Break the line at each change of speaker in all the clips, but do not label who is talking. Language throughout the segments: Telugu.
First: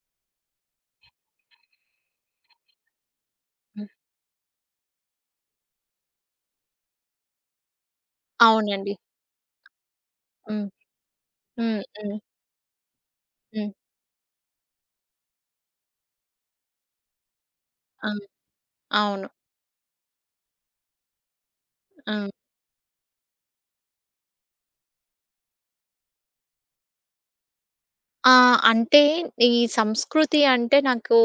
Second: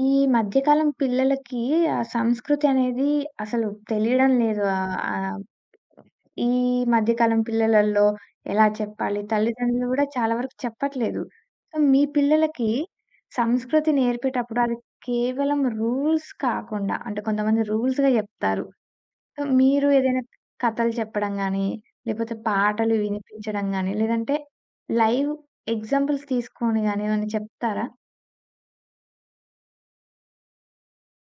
ఈ మధ్యకాలం పిల్లలకి ఆ సంస్కృతి అనేది అసలు
హ్మ్.
తెలియడం లేదు. ఆహ్, ఆ ఈ మధ్యకాలం పిల్లలల్లో ఎలా
అవునండి.
చెప్పాలి? తల్లిదండ్రులు కూడా చాలా వరకు
హ్మ్.
చెప్పట్లేదు. సో,
హ్మ్.
మీ
హ్మ్.
పిల్లలకి
హ్మ్.
సంస్కృతి నేర్పేటప్పుడు అది కేవలం రూల్స్ కాకుండా, అంటే కొంతమంది
ఆ!
రూల్స్‌గా చెప్తారు.
అవును.
సో, మీరు ఏదైనా కథలు చెప్పడం గాని,
ఆ!
లేపోతే పాటలు వినిపించడం గాని, లేదంటే లైవ్ ఎగ్జాంపుల్స్ తీసుకొని గాని ఏమైనా చెప్తారా?
ఆ! అంటే ఈ సంస్కృతి అంటే నాకు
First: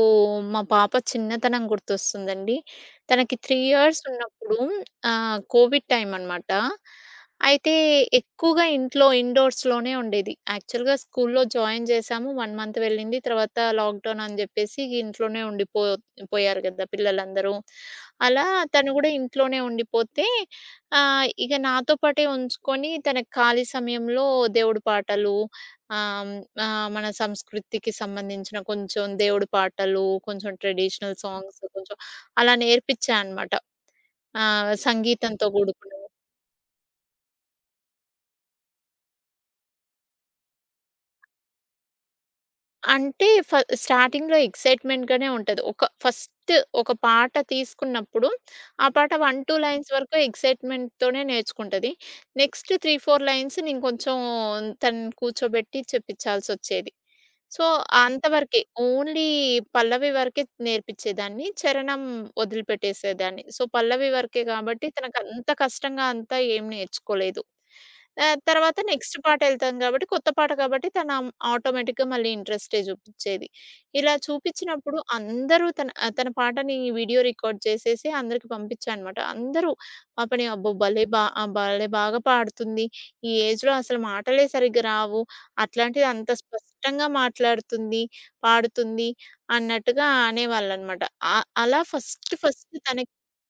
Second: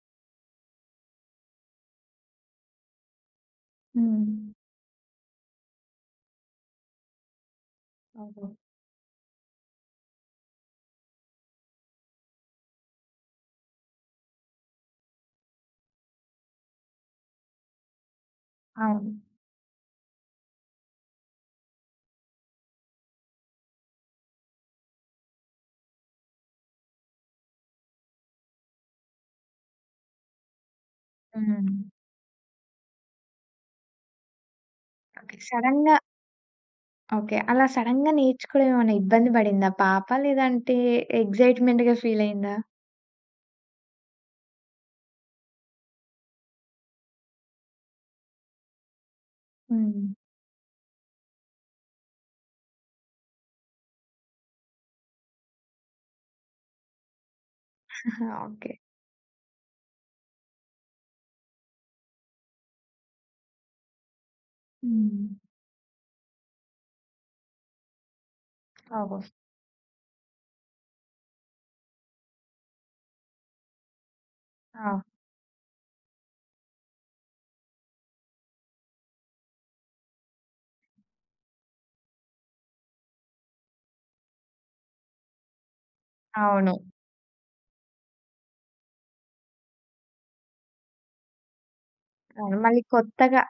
మా పాప చిన్నతనం గుర్తొస్తుందండి. తనకి 3 ఇయర్స్
హ్మ్.
ఉన్నప్పుడు ఆహ్, కోవిడ్ టైమన్నమాట. అయితే,
ఓహో!
ఎక్కువగా ఇంట్లో ఇండోర్స్‌లోనే ఉండేది. యాక్చువల్‌గా స్కూల్లో జాయిన్ జేశాము. 1 మంత్ వెళ్ళింది. తర్వాత లాక్‌డౌనని చెప్పేసి ఇంట్లోనే ఉండిపో పోయారు కదా! పిల్లలందరూ. అలా తను కూడా
అవును.
ఇంట్లోనే ఉండిపోతే ఆహ్, ఇక నాతోపాటే ఉంచుకొని, తన ఖాళీ సమయంలో దేవుడి పాటలు ఆహ్, ఆహ్, మన సంస్కృతికి సంబంధించిన కొంచెం దేవుడి పాటలు, కొంచెం ట్రెడిషనల్ సాంగ్స్,
హ్మ్.
కొంచెం అలా నేర్పిచ్చా అన్నమాట. ఆహ్,
ఓకె
సంగీతంతో
సడన్‌గా
కూడుకున్నవి.
ఓకే. అలా సడెన్‌గా నేర్చుకోవడం ఏమన్నా ఇబ్బంది పడిందా పాప? లేదంటే ఎక్సైట్‌మెంట్‌గా ఫీల్ అయిందా?
అంటే ఫ్ స్టార్టింగ్‌లో ఎక్సైట్‌మెంట్‌గానే ఉంటది. ఒక ఫస్ట్ ఒక పాట తీసుకున్నప్పుడు, ఆ పాట 1, 2 లైన్స్
హ్మ్.
వరకు ఎక్సైట్‌మెంట్‌తోనే నేర్చుకుంటది. నెక్స్ట్ 3, 4 లైన్స్ నేను కొంచెం తనను కూర్చోబెట్టి చెప్పించాల్సొచ్చేది. సో, అంతవరకే.
ఓకే.
ఓన్లీ పల్లవి వరకే నేర్పించేదాన్ని. చరణం ఒదిలిపెట్టేసేదాన్ని. సో, పల్లవి వరకే కాబట్టి
హ్మ్.
తనకంత కష్టంగా అంతా ఏం నేర్చుకోలేదు. ఆహ్, తర్వాత నెక్స్ట్
ఓహో!
పాటెళ్తాం కాబట్టి కొత్త పాట కాబట్టి తనం ఆటోమేటిక్‌గా మళ్ళీ ఇంట్రెస్టే చూపించేది. ఇలా
ఆ!
చూపించినప్పుడు అందరూ తన ఆహ్, తన పాటని వీడియో రికార్డ్ చేసేసి అందరికి పంపించా అనమాట! అందరూ పాపని, "అబ్బో! భలే బా ఆహ్, భలే బాగా పాడుతుంది! ఈ ఏజ్‌లో అసలు మాటలే సరిగ్గా రావు. అట్లాంటిది అంత
అవును.
స్పష్టంగా మాట్లాడుతుంది, పాడుతుంది" అన్నట్టుగా అనేవాళ్ళనమాట. ఆహ్, అలా ఫస్ట్
అవును
ఫస్ట్
మళ్ళీ
తనకి
కొత్తగా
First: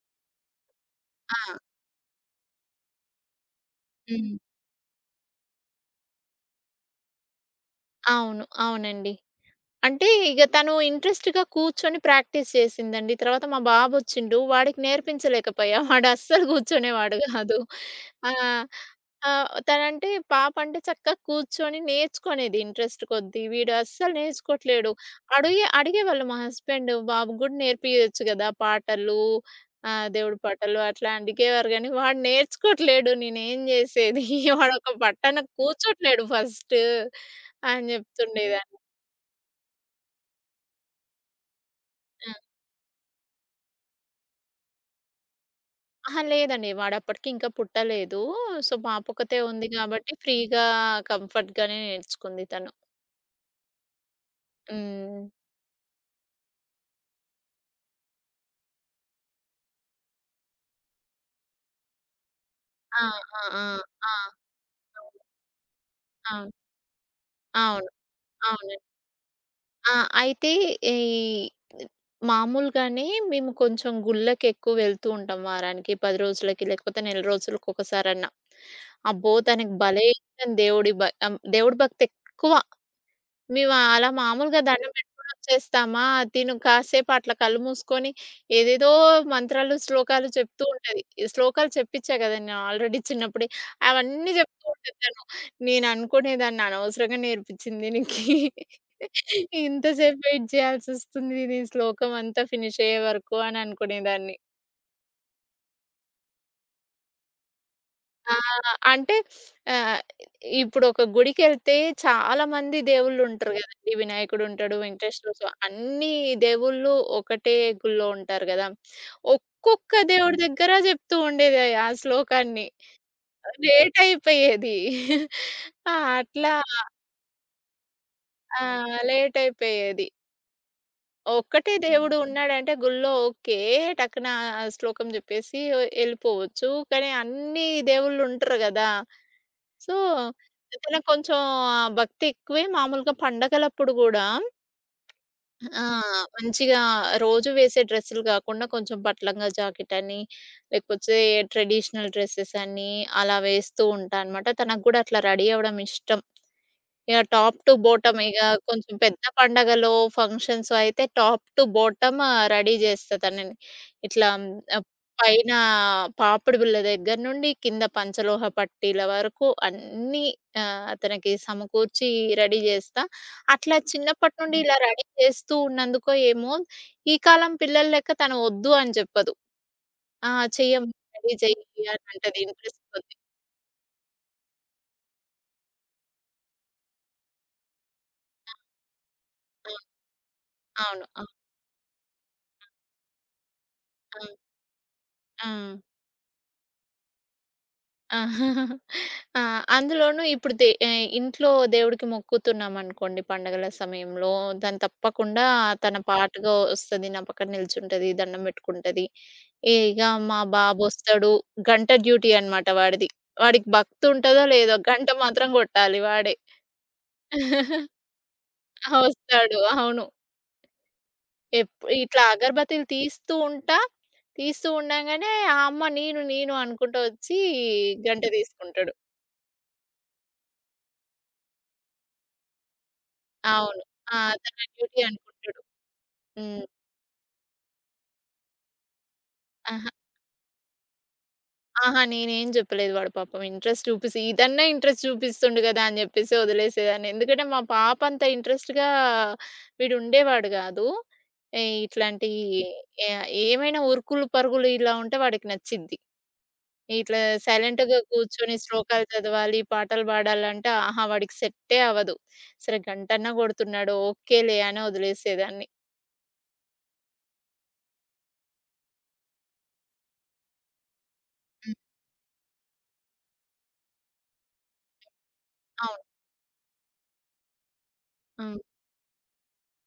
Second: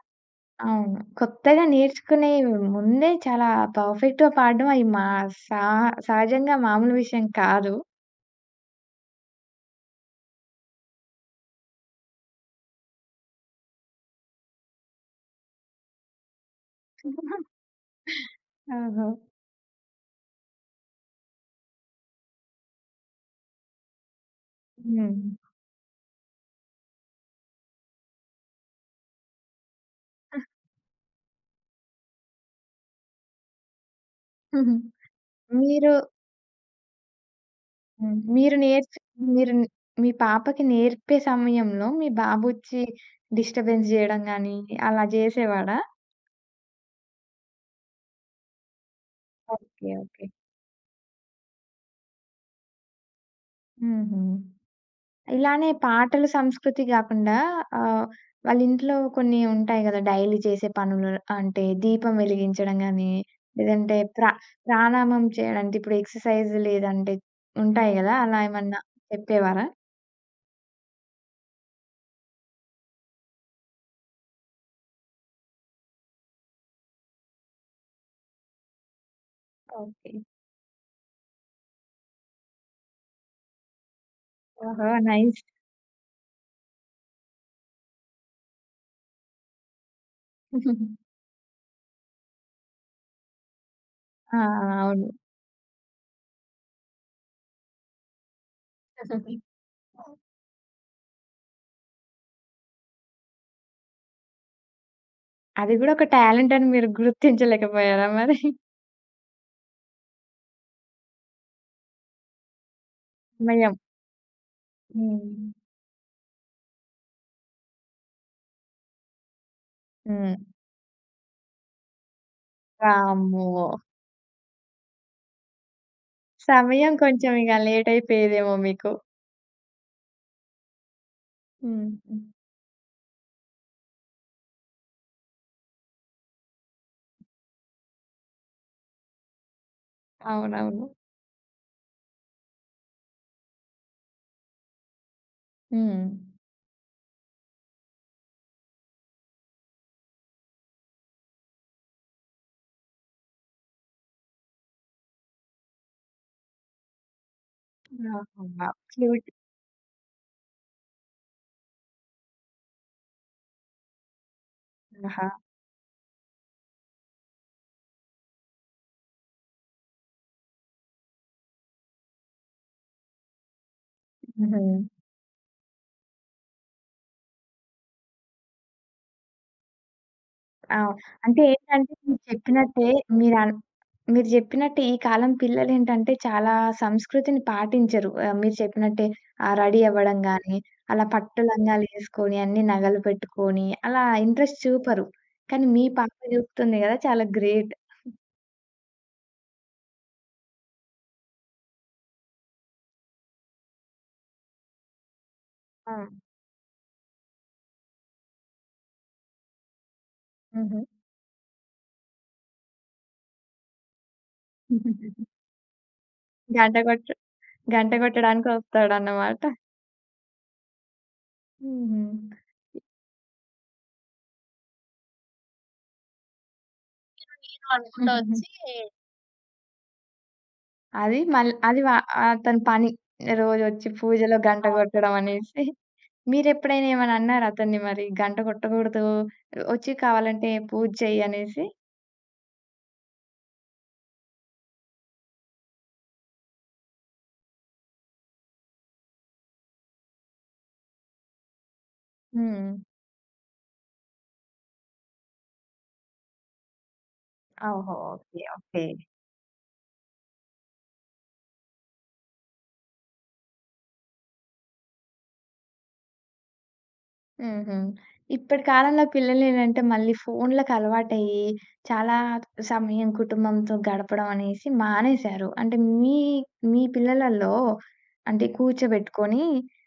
అవును
ఆ!
కొత్తగా నేర్చుకునే ముందే చాలా పర్ఫెక్ట్‌గా
హ్మ్.
పాడడం అయి మా సా సహజంగా మామూలు విషయం కాదు.
అవును, అవునండి. అంటే ఇగ తను ఇంట్రెస్ట్‌గా కూర్చొని ప్రాక్టీస్ చేసిందండి. తర్వాత మా బాబొచ్చిండు. వాడికి నేర్పించలేకపోయా. వాడస్సలు కూర్చునేవాడు కాదు. ఆ!
ఓహో!
ఆహ్, తనంటే పాప అంటే చక్కగా కూర్చొని నేర్చుకునేది ఇంట్రెస్ట్ కొద్ది. వీడస్సలు నేర్చుకోవట్లేదు.
హ్మ్.
అడిగే అడిగేవాళ్ళు మా హస్బెండు, "బాబు గూడా నేర్పియొచ్చు కదా పాటలు ఆహ్, దేవుడి
ఆహ్
పాటలు" అట్లా అడిగేవారు కానీ, వాడు నేర్చుకోవట్లేదు. నేనేం చేసేది?
హుహు.
వాడొక పట్టన
మీరు
కూర్చోట్లేదు ఫస్టు అని
హ్మ్. మీరు
చెప్తుండేదాన్ని.
నేర్చు మీరు మీ పాపకి నేర్పే సమయంలో మీ
ఆ!
బాబొచ్చి డిస్టర్బెన్స్ చేయడం గాని అలా చేసేవాడా?
అహా! లేదండి వాడప్పటికింకా పుట్టలేదు. సో, పాపొక్కతే ఉంది
ఓకే.
కాబట్టి
ఓకే.
ఫ్రీగా కంఫర్ట్‌గానే నేర్చుకుంది తను.
హుహు.
హ్మ్.
ఇలానే పాటలు సంస్కృతి కాకుండా ఆహ్, వాళ్ళింట్లో కొన్ని ఉంటాయి గదా! డైలీ చేసే పనులు అంటే, దీపం వెలిగించడం
ఆ!
గాని,
ఆ!
లేదంటే
ఆ! ఆ!
ప్ర ప్రాణాయామం చేయడం అంటే ఇప్పుడు
ఆ!
ఎక్సర్సైజ్ లేదంటే
అవును,
ఉంటాయి గదా! అలా
అవునండి.
ఏమన్నా చెప్పేవారా?
ఆ! అయితే ఈ మాములుగానే మేము కొంచెం గుళ్ళకెక్కువ వెళ్తుంటాం. వారానికి, 10 రోజులకి, లేకపోతే నెల రోజులకి ఒకసారన్నా. అబ్బో! తనకు భలే
ఓకె.
ఇష్టం దేవుడి భ ఆహ్, దేవుడి భక్తెక్కువ. మేము అలా మాములుగా
ఆహా!
దండం పెట్టుకొని
నైస్.
వచ్చేస్తామా, తిను కాసేపు అట్లా కళ్ళు మూసుకొని ఏదేదో మంత్రాలు, శ్లోకాలు చెప్తుంటది, శ్లోకాలు చెప్పించా కదా నేను ఆల్రేడీ చిన్నప్పుడే అవన్నీ
ఆ!
చెప్తూ
ఆ!
ఉంటది.
అవును.
తను నేను అనుకునే దాన్ని అనవసరంగా నేర్పించింది దీనికి,
హ్మ్.
ఇంత సేపు వెయిట్ చేయాల్సొస్తుంది దీని శ్లోకం అంతా ఫినిష్ అయ్యేవరకు అనే అనుకునేదాన్ని.
అది కూడా ఒక టాలెంటని మీరు గుర్తించలేకపోయారా మరి?
ఆ! అంటే ఆహ్, ఇప్పుడు ఒక గుడికేళ్తే చాలామంది దేవుళ్ళుంటరు
మెయ్యం
కదండీ! వినాయకుడు ఉంటాడు, వెంకటేస్వర
హ్మ్.
స్వా అన్నీ దేవుళ్ళు ఒకటే గుళ్ళో ఉంటారు గదా! ఒక్కొక్క
హ్మ్.
దేవుడి దగ్గర చెప్తూ ఉండేది ఆ శ్లోకాన్ని.
వామ్మో!
లేటయిపోయేది. ఆ! అట్లా
సమయం కొంచెం ఇగ లేటయిపోయేదేమో
ఆ!
మీకు?
లేటయిపోయేది. ఒక్కటే
హ్మ్.
దేవుడు
హ్మ్.
ఉన్నాడంటే గుళ్ళో ఓకే! టక్కున ఆ ఆ శ్లోకం జెప్పేసి ఒ ఎళ్ళిపోవచ్చు. కానీ, అన్ని దేవుళ్ళు ఉంటరు గదా! సో,
అవునవును.
ఇతనకి కొంచెం ఆ భక్తి ఎక్కువే. మామూలుగా పండగలప్పుడు గూడా ఆ!
హ్మ్.
మంచిగా రోజు వేసే డ్రెస్సులు గాకుండా, కొంచెం పట్టు లంగా, జాకెట్ అని, లేకపోతే ట్రెడిషనల్ డ్రెసెస్ అని అలా వేస్తూ ఉంటా అనమాట. తనకి గూడా అట్లా రెడీ అవ్వడం ఇష్టం. యాహ్! టాప్ టు బోటం
ఆ!
ఇగ
అబ్బా!
కొంచెం పెద్ద
క్యూట్.
పండగలో, ఫంక్షన్స్ అయితే, టాప్ టు బోటం ఆ! రెడీ జేస్తా తనని. ఇట్లా ఆహ్, అప్
ఆహా!
పైన పాపిడి బిళ్ళ దగ్గర నుండి, కింద పంచలోహ పట్టీల వరకు అన్నీ ఆహ్, తనికి సమకూర్చి రెడీ జేస్తా. అట్లా చిన్నప్పటి నుండి ఇలా
హుహు.
రెడీ జేస్తూ ఉన్నందుకో ఏమో, ఈ కాలం పిల్లలెక్క తను ఒద్దు అని జెప్పదు. "ఆ
ఆ!
చెయ్యమ్మంటది రెడీ
అంటే
జెయ్యి,"
ఏంటంటే,
అని
మీరు
అంటది ఇంటరెస్ట్
చెప్పినట్టే
కొద్ది.
మీరు ఆన్ మీరు జెప్పినట్టే, ఈ కాలం పిల్లలేంటంటే చాలా సంస్కృతిని పాటించరు. ఆహ్, మీరు
ఆ!
చెప్పినట్టే. ఆహ్,
ఆ!
రెడీ అవ్వడం గాని, అలా
అవును. అవును.
పట్టు లంగాలేసుకొని, అన్ని
ఆ!
నగలు పెట్టుకొని అలా
ఆ!
ఇంట్రెస్ట్ చూపరు. కానీ,
ఆ!
మీ పాప చూపుతుంది కదా చాలా గ్రేట్.
ఆ! అందులోనూ ఇప్పుడు దే ఆహ్, ఇంట్లో దేవుడికి మొక్కుతున్నామనుకోండి పండుగల సమయంలో, దాన్ని తప్పకుండా తన
ఆ!
పాటగా ఒస్తది నా పక్కన నిల్చుంటది, దండం పెట్టుకుంటది. ఇగ మా
హుహు.
బాబొస్తాడు, గంట డ్యూటీ అనమాట వాడిది. వాడికి భక్తి ఉంటదో లేదో, గంట మాత్రం కొట్టాలి వాడే.
గంట కోట్ గంట
ఆ!
కొట్టడానికొస్తాడన్నమాట.
ఒస్తాడు. అవును. ఎప్ ఇట్లా
హుహు.
అగర్బత్తిలు తీస్తూ ఉంటా, తీస్తూ ఉండగానే ఆహ్, అమ్మ, "నేను, నేను" అనుకుంటూ ఒచ్చి గంట
హుహు.
తీసుకుంటడు.
అది మళ్ అది ఆహ్, వ అతని పని. రోజు
అవును.
వచ్చి
ఆ!
పూజలో
తన
గంట
డ్యూటీ
కొట్టడం అనేసి.
అనుకుంటడు. హ్మ్.
మీరెప్పుడైనా ఏమైనా అన్నారా అతన్ని మరి గంట కొట్టకూడదు,
ఆహ!
వచ్చి కావాలంటే పూజ చెయ్యి అనేసి?
ఆహా! నేనేం జేప్పలేదు. వాడు పాపం ఇంట్రెస్ట్ చూపిసి ఇదన్నా ఇంట్రెస్ట్ చూపిస్తుండు గదా! అని జెప్పేసి వదిలేసేదాన్ని. ఎందుకంటే మా పాప అంత ఇంట్రెస్ట్‌గా వీడు ఉండేవాడు గాదు. ఏయ్ ఇట్లాంటియి
హ్మ్.
ఎ ఏమైనా ఉరుకులు పరుగులు ఇలా ఉంటే వాడికి నచ్చిది. ఇట్లా
ఓహో!
సైలెంట్‌గా
ఓకే,
కూర్చొని
ఓకే.
శ్లోకాలు చదవాలి, పాటలు బాడాలంటే ఆహా! వాడికి సె‌ట్టే అవ్వదు. సరే గంటన్నా కొడుతున్నాడు ఓకేలే అని వదిలేసేదాన్ని.
హుహు. ఇప్పటి కాలంలో పిల్లలేంటంటే మళ్ళీ ఫోన్లకి అలవాటయ్యి.
హ్మ్.
చాలా సమయం కుటుంబంతో గడపడం అనేసి మానేశారు. అంటే
అవును.
మీ మీ పిల్లలల్లో అంటే
ఆ!
కూర్చోబెట్టుకొని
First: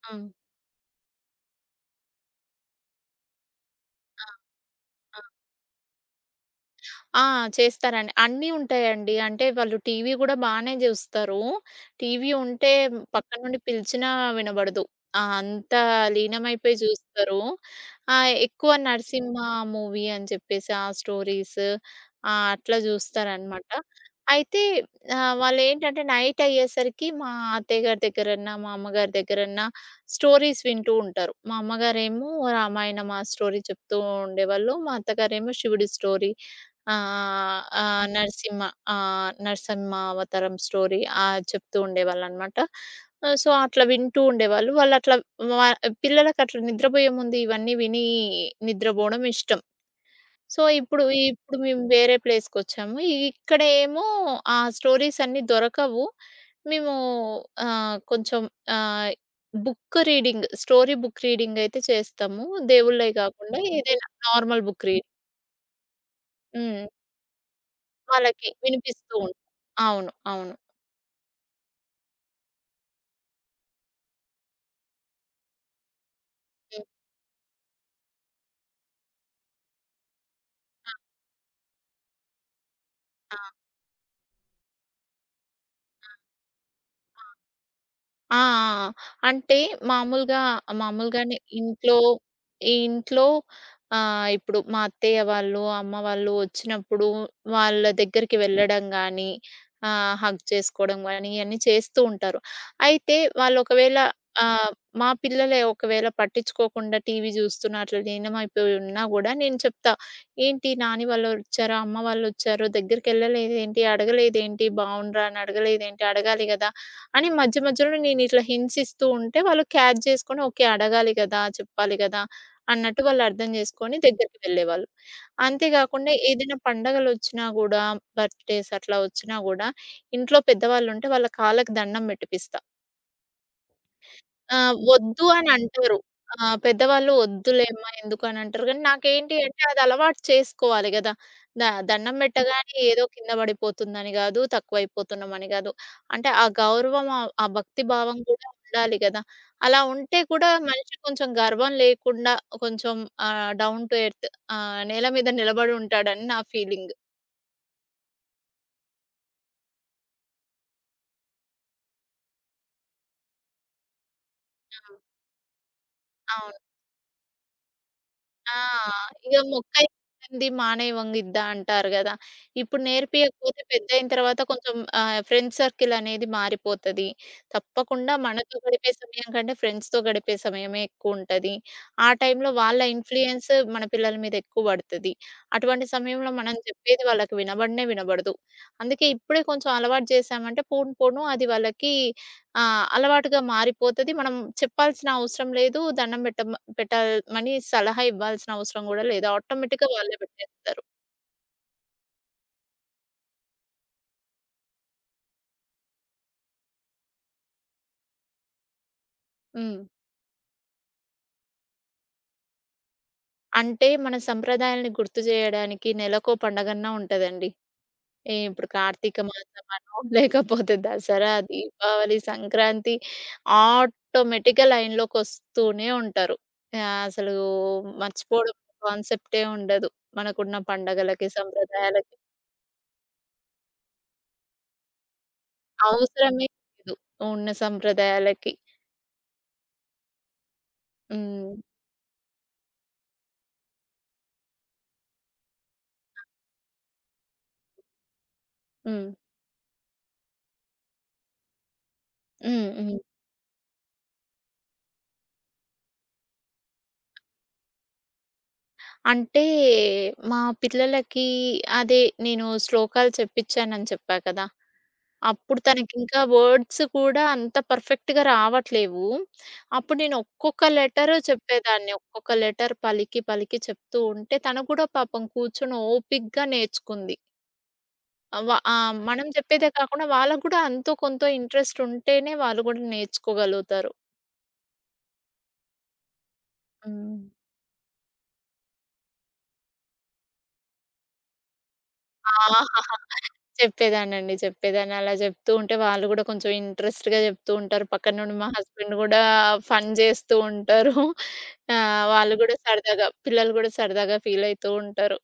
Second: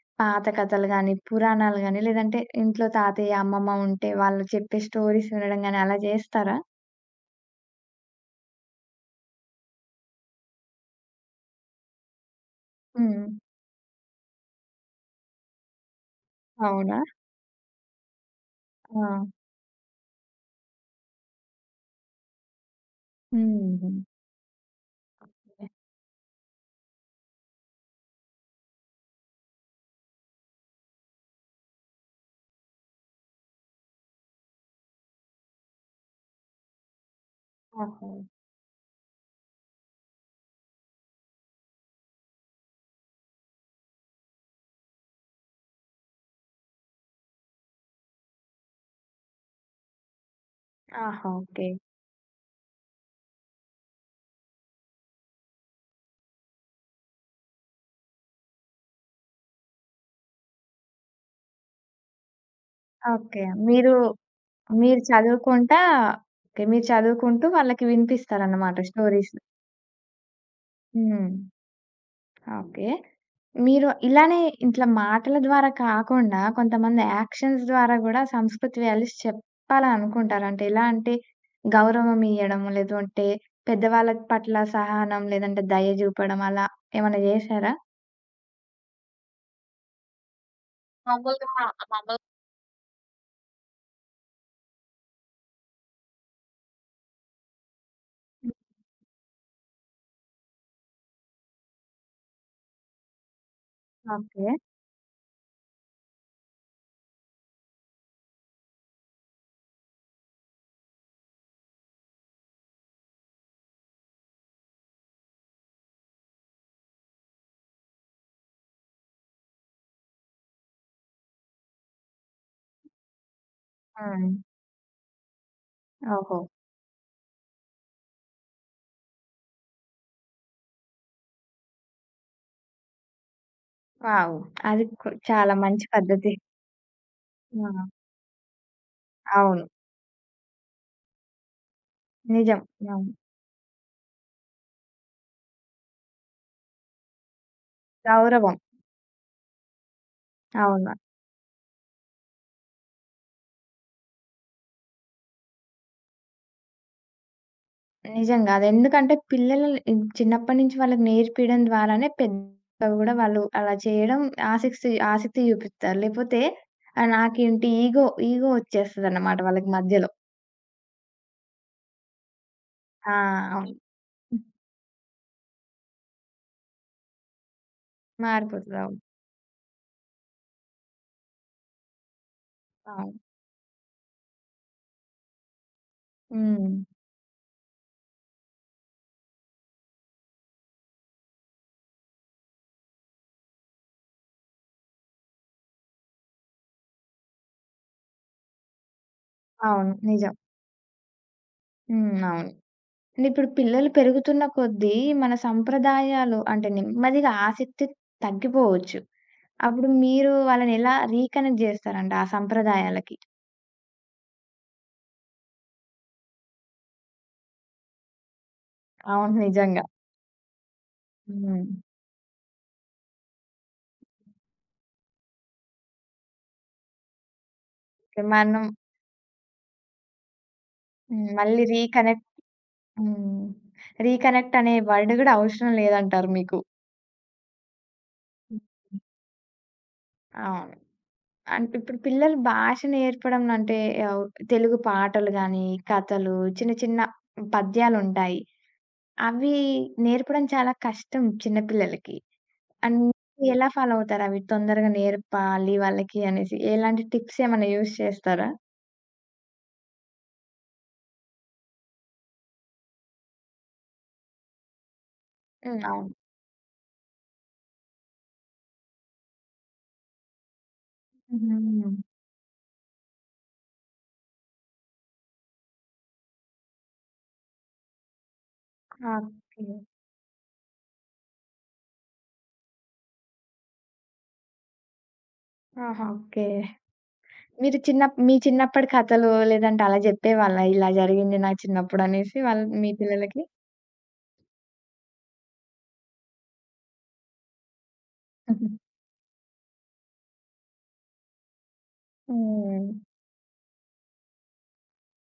ఆ!
పాత కథలు గానీ, పురాణాలు గాని, లేదంటే ఇంట్లో తాతయ్య అమ్మమ్మ ఉంటే
ఆ!
వాళ్ళు చెప్పే
ఆ!
స్టోరీస్ వినడం గాని అలా జేస్తారా?
ఆ! చేస్తారండి. అన్నీ ఉంటాయండి. అంటే వాళ్ళు టీవీ గూడా బానే జూస్తరు. టీవీ ఉంటే
హ్మ్.
పక్కనుండి పిలిచినా వినబడదు. ఆ! అంతా లీనమైపోయి
అవునా?
జూస్తారు. ఆ! ఎక్కువ
ఆ!
'నరసింహ' మూవీ అని చెప్పేసి ఆ స్టోరీస్, ఆ! అట్లా జూస్తారనమాట.
హుహు.
అయితే ఆహ్,
ఏ
వాళ్ళేంటంటే నైటయ్యేసరికి మా అత్తయ్యగారి దగ్గరన్నా, మా అమ్మగారి దగ్గరన్నా స్టోరీస్ వింటూ ఉంటారు. మా అమ్మగారేమో రామాయణం ఆ స్టోరీ చెప్తూ ఉండేవాళ్ళు. మా అత్తగారేమో శివుడి స్టోరీ. ఆహ్, ఆ
ఓహొ.
నరసింహ. ఆహ్, నరసింహ అవతారం స్టోరీ ఆహ్, చెప్తూ ఉండేవాళ్ళున్నమాట. సో అట్లా వింటూ ఉండేవాళ్ళు. వాళ్ళట్లా వ పిల్లలకి అట్లా నిద్రబోయే ముందు ఇవన్నీ విని నిద్రబోవడం ఇష్టం. సో ఇప్పుడు,
ఆహా!
ఇప్పుడు
ఓకే.
మేము వేరే ప్లేస్‌కొచ్చాము. ఇక్కడేమో ఆ స్టోరీస్ అన్నీ దొరకవు. మేము ఆహ్, కొంచెం ఆహ్, book reading, story book reading అయితే చేస్తాము. దేవుళ్ళయి
ఓకే.
గాకుండా
మీరు,
ఏదైనా నార్మల్ బుక్
మీరు
రీడింగ్.
చదువుకుంటా ఓకే. మీరు
హ్మ్.
చదువుకుంటూ వాళ్ళకి
వాళ్ళకి.
వినిపిస్తారనమాట
వినిపిస్తూ
స్టోరీసు.
ఉంటుంది. అవును. అవును.
హ్మ్. ఓకే. మీరు ఇలానే ఇట్లా మాటల ద్వారా కాకుండా
హ్మ్.
కొంతమంది యాక్షన్స్ ద్వారా గూడా సంస్కృతి వాల్యూస్ చెప్పాలనుకుంటారు. అంటే ఎలా
ఆ!
అంటే, గౌరవం ఇయడము లేదు అంటే,
ఆ!
పెద్దవాళ్ళ పట్ల సహనం, లేదంటే దయ
ఆ!
జూపడం అలా. ఏమన్నా
ఆ!
జేసారా?
ఆ! ఆ! ఆ! అంటే మామూలుగా, మామూలుగానే ఇంట్లో, ఈ ఇంట్లో ఆహ్, ఇప్పుడు మా అత్తయ్య వాళ్ళు అమ్మ వాళ్ళు వచ్చినప్పుడు వాళ్ళ దగ్గరికి
హ్మ్.
వెళ్ళడం గానీ, ఆహ్, హగ్ చేసుకోవడం గానీ ఇయన్నీ చేస్తూ ఉంటారు. అయితే వాళ్ళు ఒకవేళ
ఓకే.
ఆహ్, మా పిల్లలే ఒకవేళ పట్టించుకొకుండా టీవీ చూస్తున్నా, అట్ల లీనమైపోయి ఉన్నా గూడా నేను చెప్తా. ఏంటి? నాని వాళ్ళు వచ్చారు, అమ్మ వాళ్ళు వచ్చారు దగ్గరకేళ్ళలేదు ఏంటి? అడగలేదేంటి? బాగుండ్రా అని అడగలేదేంటి? అడగాలి గదా! అని మధ్యమధ్యలోనే నేను ఇట్లా హింట్సిస్తూ ఉంటే, వాళ్ళు క్యాచ్ చేసుకొని ఓకే అడగాలి కదా! చెప్పాలి కదా! అన్నట్టు వాళ్ళు అర్థం చేసుకొని దగ్గరికి
హ్మ్.
వెళ్ళేవాళ్ళు. అంతే గాకుండా
ఓహో!
ఏదైనా పండగలొచ్చినా గూడా బర్త్‌డేస్ అట్లా వచ్చినా గూడా ఇంట్లో పెద్దవాళ్ళు ఉంటే వాళ్ళ కాళ్ళకి దండం పెట్టిపిస్తా.
వావ్!
ఆ!
అది కూడా
వద్దు అని
చాలా మంచి
అంటారు.
పద్ధతి.
ఆహ్, పెద్దవాళ్ళు వద్దులేమ్మా
ఆ!
ఎందుకు అని అంటారు కానీ. నాకేంటి అంటే
అవును.
అది అలవాటు చేసుకోవాలి కదా! ద దండం
నిజం.
పెట్టగానే ఏదో
అవును.
కింద పడిపోతుందని కాదు, తక్కువైపోతున్నామని కాదు. అంటే ఆ గౌరవం, ఆహ్, ఆ భక్తి భావం కూడా
గౌరవం.
ఉండాలి కదా! అలా ఉంటే కూడా
అవునా!
మనిషికి కొంచెం గర్వం లేకుండా, కొంచెం ఆహ్, డౌన్ టు ఎర్త్, ఆహ్, నేల మీద నిలబడుంటాడని నా ఫీలింగ్.
నిజంగా! అది ఎందుకంటే పిల్లలని చిన్నప్పటినుంచి వాళ్ళకి నేర్పియడం ద్వారానే పెద్ద కూడా వాళ్ళు అలా చేయడం ఆసక్తి,
ఆ!
ఆసక్తి చూపిత్తారు. లేపోతే
అవును.
ఆ నాకేంటి! ఈగో, ఈగో
ఆ! ఇగ
వచ్చేస్తదన్నమాట వాళ్ళకి
"మొక్కై
మధ్యలో.
వంగనిది మానై వంగిద్దా," అంటారు కదా! ఇప్పుడు
ఆ!
నేర్పియకపోతే
అవును.
పెద్దయిన తరువాత
హ్మ్.
కొంచెం ఆహ్, ఫ్రెండ్స్ సర్కిల్ అనేది మారిపోతది. తప్పకుండా మనతో
మారిపోతది.
గడిపే
అవును.
సమయం కంటే ఫ్రెండ్స్‌తో గడిపే సమయమే ఎక్కువుంటది. ఆ టైమ్‌లో వాళ్ళ
అవును.
ఇన్‌ఫ్లుయన్స్ మన పిల్లల మీద ఎక్కువ పడుతది. అటువంటి సమయంలో మనం
హ్మ్.
చెప్పేది వాళ్ళకి వినబడనే వినబడదు. అందుకే ఇప్పుడే కొంచెం అలవాటు చేశామంటే పోను పోను అది వాళ్ళకి ఆ! అలవాటుగా మారిపోతది. మనం చెప్పాల్సిన అవసరం లేదు. దండం పెట్టమ్మ పెట్టమని సలహా ఇవ్వాల్సిన అవసరం కూడా లేదు. ఆటోమేటిక్‌గా
అవును.
వాళ్ళే
నిజం.
పెట్టేస్తారు.
హ్మ్. అవును. అంటే ఇప్పుడు పిల్లలు పెరుగుతున్న కొద్దీ మన సంప్రదాయాలు అంటే నెమ్మదిగా ఆసక్తి తగ్గిపోవచ్చు.
హ్మ్.
అప్పుడు మీరు వాళ్ళని ఎలా రీ కనెక్ట్ జేస్తారు అంటే ఆ సంప్రదాయాలకి?
అంటే మన సంప్రదాయాల్ని గుర్తు జేయడానికి నెలకో పండగన్నా ఉంటదండి. అంటే ఇప్పుడు ఏ కార్తీక
అవును. నిజంగా!
మాసమనో, లేకపోతే దసరా,
హ్మ్.
దీపావళి, సంక్రాంతి, ఆటోమేటిక్‌గా లైన్‌లోకి వస్తూనే ఉంటారు. ఆహ్, అసలు
ఇక
మర్చిపోవడం
మనం
కాన్సెప్టే ఉండదు మనకున్న పండగలకి,
హ్మ్. మళ్ళీ రీ
సంప్రదాయాలకి.
కనెక్ట్. హ్మ్. రీ కనెక్ట్ అనే వర్డ్ కూడా అవసరం లేదంటారు
అవసరమే
మీకు?
లేదు ఉన్న సంప్రదాయాలకి.
అవును.
హ్మ్.
అం ఇప్పుడు పిల్లలు భాష నేర్పడం అంటే అవు తెలుగు పాటలు గాని,
ఆ!
కథలు, చిన్న చిన్న పద్యాలుంటాయి.
హ్మ్.
అవి నేర్పడం చాలా కష్టం చిన్న పిల్లలకి.
హ్మ్. హ్మ్.
అన్నీ ఎలా ఫాలో అవుతారవి తొందరగా నేర్పాలి వాళ్ళకి అనేసి? ఎలాంటి టిప్స్ ఏమన్నా యూస్ చేస్తారా?
అంటే మా పిల్లలకి అదే నేను శ్లోకాలు చెప్పిచ్చానని చెప్పా కదా! అప్పుడు
హ్మ్. అవును.
తనకింకా వర్డ్స్ కూడా అంత పర్ఫెక్ట్‌గా రావట్లేవు. అప్పుడు నేను ఒక్కొక్క లెటరు
హ్మ్.
చెప్పేదాన్ని.
హ్మ్.
ఒక్కొక్క లెటర్ పలికి పలికి చెప్తూ ఉంటే తను కూడా పాపం కూర్చొని ఓపిగ్గా నేర్చుకుంది. అవా ఆ!
ఆ!
మనం చెప్పేదే
ఓకే.
గాకుండా, వాళ్ళకూడా అంతో కొంత ఇన్‌ట్రెస్ట్ ఉంటేనే వాళ్ళు గూడా నేర్చుకోగలుగుతారు.
ఆహా! ఓకే.
హ్మ్.
మీరు చిన్నప్ మీ చిన్నప్పటి కథలు, లేదంటే అలా జెప్పేవాళ్ళా ఇలా జరిగింది నా
ఆ!
చిన్నప్పుడనేసి వాళ్ మీ పిల్లలకి?
చెప్పేదాన్నండి. చెప్పేదాన్ని. అలా జెప్తూ ఉంటే వాళ్ళు గూడా కొంచెం ఇన్‌ట్రెస్ట్‌గా జెప్తూ ఉంటారు. పక్కనుండి మా
హుహు.
హస్బెండ్ గూడా ఫన్ జేస్తూ ఉంటారు. ఆహ్, వాళ్ళు కూడా
హ్మ్.
సరదాగా, పిల్లలు గూడా సరదాగా ఫీలయితూ ఉంటారు.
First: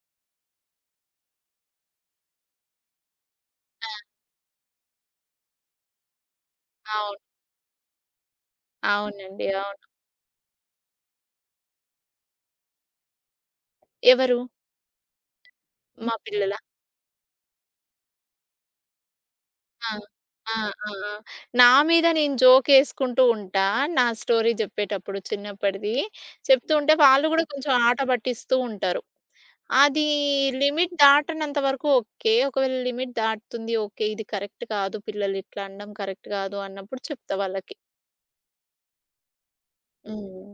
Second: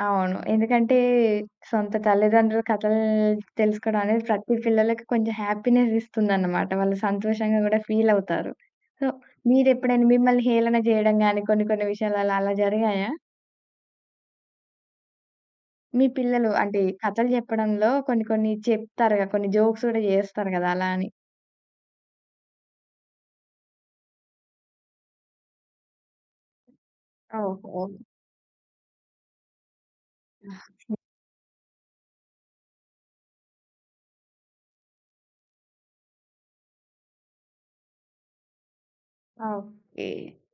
అవును. ఎందుకంటే సొంత తల్లిదండ్రుల కథలు
ఆ!
తెలుసుకోవడమనేది ప్రతి పిల్లలకి కొంచెం హ్యాపీనెస్ ఇస్తుందన్నమాట. వాళ్ళు
అవును.
సంతోషంగా గూడా ఫీలవుతారు. సో
అవునండి. అవును.
మీరేప్పుడైనా మిమ్మల్ని హేళన జేయడం గాని, కొన్ని కొన్ని విషయాలలో అలా జరిగాయా?
ఎవరు?
మీ
మా
పిల్లలు
పిల్లలా?
అంటే కథలు జెప్పడంలో కొన్ని కొన్ని చెప్తారు గదా! కొన్ని జోక్స్
ఆ!
గూడా జేస్తారు
ఆ!
కదా! అలా
ఆ!
అని.
ఆ! నా మీద నేను జోక్ యేసుకుంటుంటా. నా స్టోరీ జెప్పేటప్పుడు చిన్నప్పటిది. చెప్తూ ఉంటే వాళ్ళు గూడా కొంచెం
ఓహో!
ఆటపట్టిస్తూ ఉంటరు. అది
యాహ్!
లిమిట్ దాటనంత వరకు ఓకే. ఒకవేళ లిమిట్ దాటుతుంది, ఓకే. ఇది కరెక్ట్ కాదు, పిల్లలు ఇట్లనడం కరెక్ట్ గాదు అన్నప్పుడు చెప్తా వాళ్ళకి.
ఓకే.
హ్మ్.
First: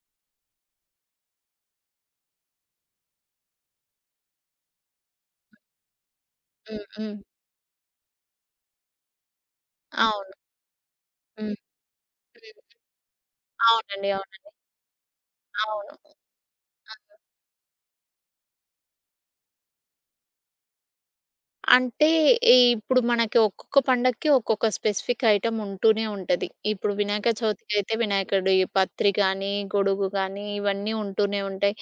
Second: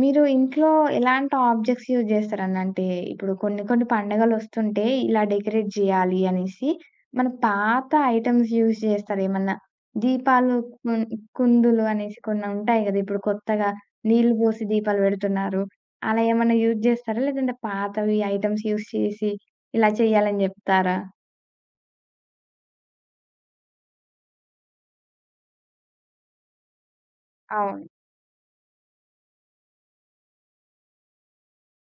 మీరు ఇంట్లో ఎలాంటి ఆబ్జెక్ట్స్ యూజ్ చేస్తరండి? అంటే, ఇప్పుడు కొన్ని కొన్ని పండగలొస్తుంటే ఇలా డెకరేట్ జేయాలి అనేసి,
హ్మ్, హ్మ్.
మన పాత ఐటమ్స్ యూజ్ జేస్తారేమన్నా?
అవును.
దీపాలు కుంద్
హ్మ్.
కుందులు అనేసి కొన్ని ఉంటాయి గదా! ఇప్పుడు కొత్తగా
అవునండి.
నీళ్ళు
అవునండి.
పోసి దీపాలు పెడుతున్నారు.
అవును.
అలా ఏమన్నా యూజ్
ఆహా!
జేస్తరా? లేదంటే పాతవి ఐటమ్స్ యూజ్ చేసి, ఇలా చేయాలని జెప్తారా?
అంటే ఈ ఇప్పుడు మనకి ఒక్కొక్క పండక్కి ఒక్కొక్క స్పెసిఫిక్ ఐటమ్ ఉంటూనే ఉంటది. ఇప్పుడు వినాయక
అవును.
చవితికయితే వినాయకుడి పత్రి గానీ, గొడుగు గానీ ఇవన్నీ ఉంటూనే ఉంటాయి.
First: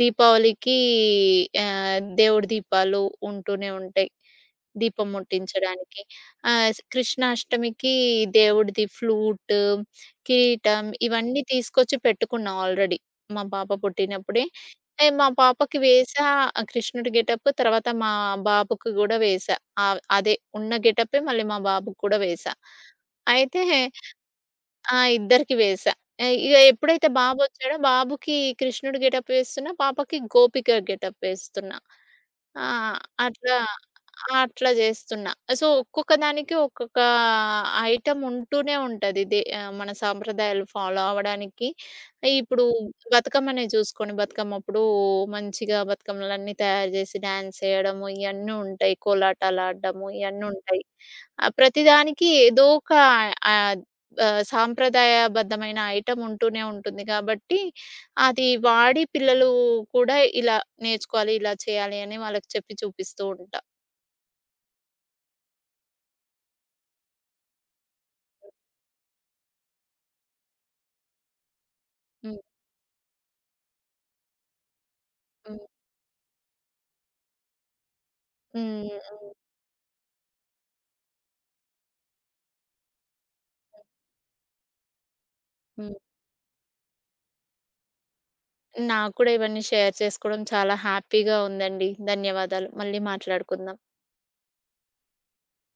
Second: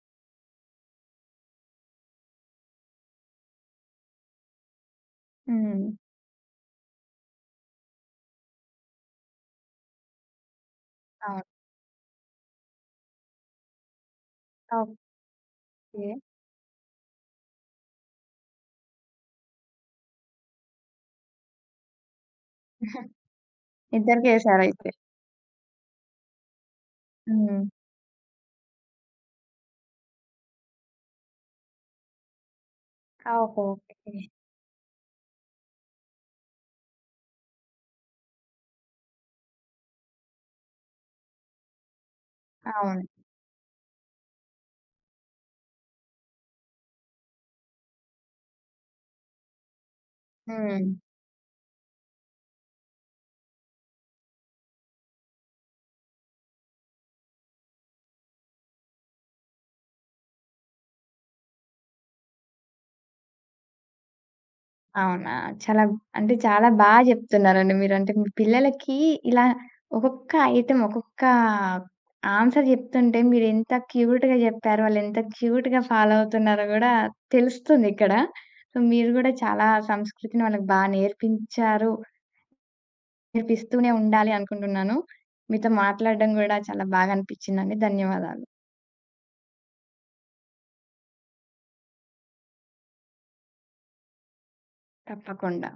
దీపావళికి ఆహ్, దేవుడి దీపాలు ఉంటూనే ఉంటాయి. దీపం
హ్మ్.
ముట్టించడానికి. ఆహ్, స్ కృష్ణాష్టమికి దేవుడిది ఫ్లూటు, కిరీటం,
అవును.
ఇవన్నీ తీసుకొచ్చి పెట్టుకున్నా ఆల్రెడీ మా పాప పుట్టినప్పుడే. అంటే
ఓకే.
మా పాపకి వేశా ఆ కృష్ణుడి గెటప్. తర్వాత మా బాబుకి గూడా వేశా. అవ్ ఆహ్, అదే ఉన్న గెటపే మళ్ళీ మా బాబుకి గూడా వేశా. అయితే
ఇద్దరికేశారయితే?
ఆ! ఇద్దరికీ వేశా. ఆ! ఇగ ఎప్పుడైతే
హ్మ్.
బాబొచ్చాడో, బాబుకి కృష్ణుడు గెటప్ వేస్తున్నా. పాపకి గోపిక గెటప్ వేస్తున్నా. ఆహ్, అట్లా
ఓహో! ఓకే.
అట్లా జేస్తున్నా. సో, ఒక్కొక్క దానికి ఒక్కొక్క ఐటమ్ ఉంటూనే ఉంటది. దే మన సాంప్రదాయాలు ఫాలో అవ్వడానికి. ఇప్పుడు
అవును.
బతుకమ్మనే చూసుకొండి. బతుకమ్మప్పుడు మంచిగా బతుకమ్మలన్నీ తయారు జేసి డ్యాన్స్ చేయడము ఇయన్నీ ఉంటాయి. కోలాటాలు ఆడడము ఇయన్నీ ఉంటాయి.
హ్మ్.
ఆహ్, ప్రతిదానికి ఏదో ఒక ఆహ్, ఆహ్, సాంప్రదాయబద్ధమైన ఐటమ్ ఉంటూనే ఉంటుంది గాబట్టి, అది వాడి పిల్లలు కూడా ఇలా నేర్చుకోవాలి, ఇలా చేయాలి, అని వాళ్ళకి చెప్పి చూపిస్తూ ఉంటా.
అవునా? చాలా అంటే చాలా బా జెప్తున్నారండి మీరు. అంటే మీ పిల్లలకి ఇలా ఒక్కొక్క ఐటమ్ ఒక్కొక్క
హ్మ్.
ఆన్స‌ర్ జెప్తుంటే మీరెంత క్యూట్‌గా జెప్పారో? వాళ్ళు ఎంత
హ్మ్.
క్యూట్‌గా ఫాలో అవుతున్నారో గూడా తెలుస్తుందిక్కడ. మీరు కూడా
హుహు.
చాలా సంస్కృతిని వాళ్ళకి బా నేర్పించారు. నేర్పిస్తూనే ఉండాలి అనుకుంటున్నాను. మీతో
హ్మ్.
మాట్లాడడం గూడా చాలా బాగా అనిపిచ్చిందండి. ధన్యవాదాలు.
నాకు కూడా ఇవన్నీ షేర్ చేసుకోవడం చాలా హ్యాపీగా ఉందండి. ధన్యవాదాలు. మళ్ళీ మాట్లాడుకుందాం.
తప్పకుండా.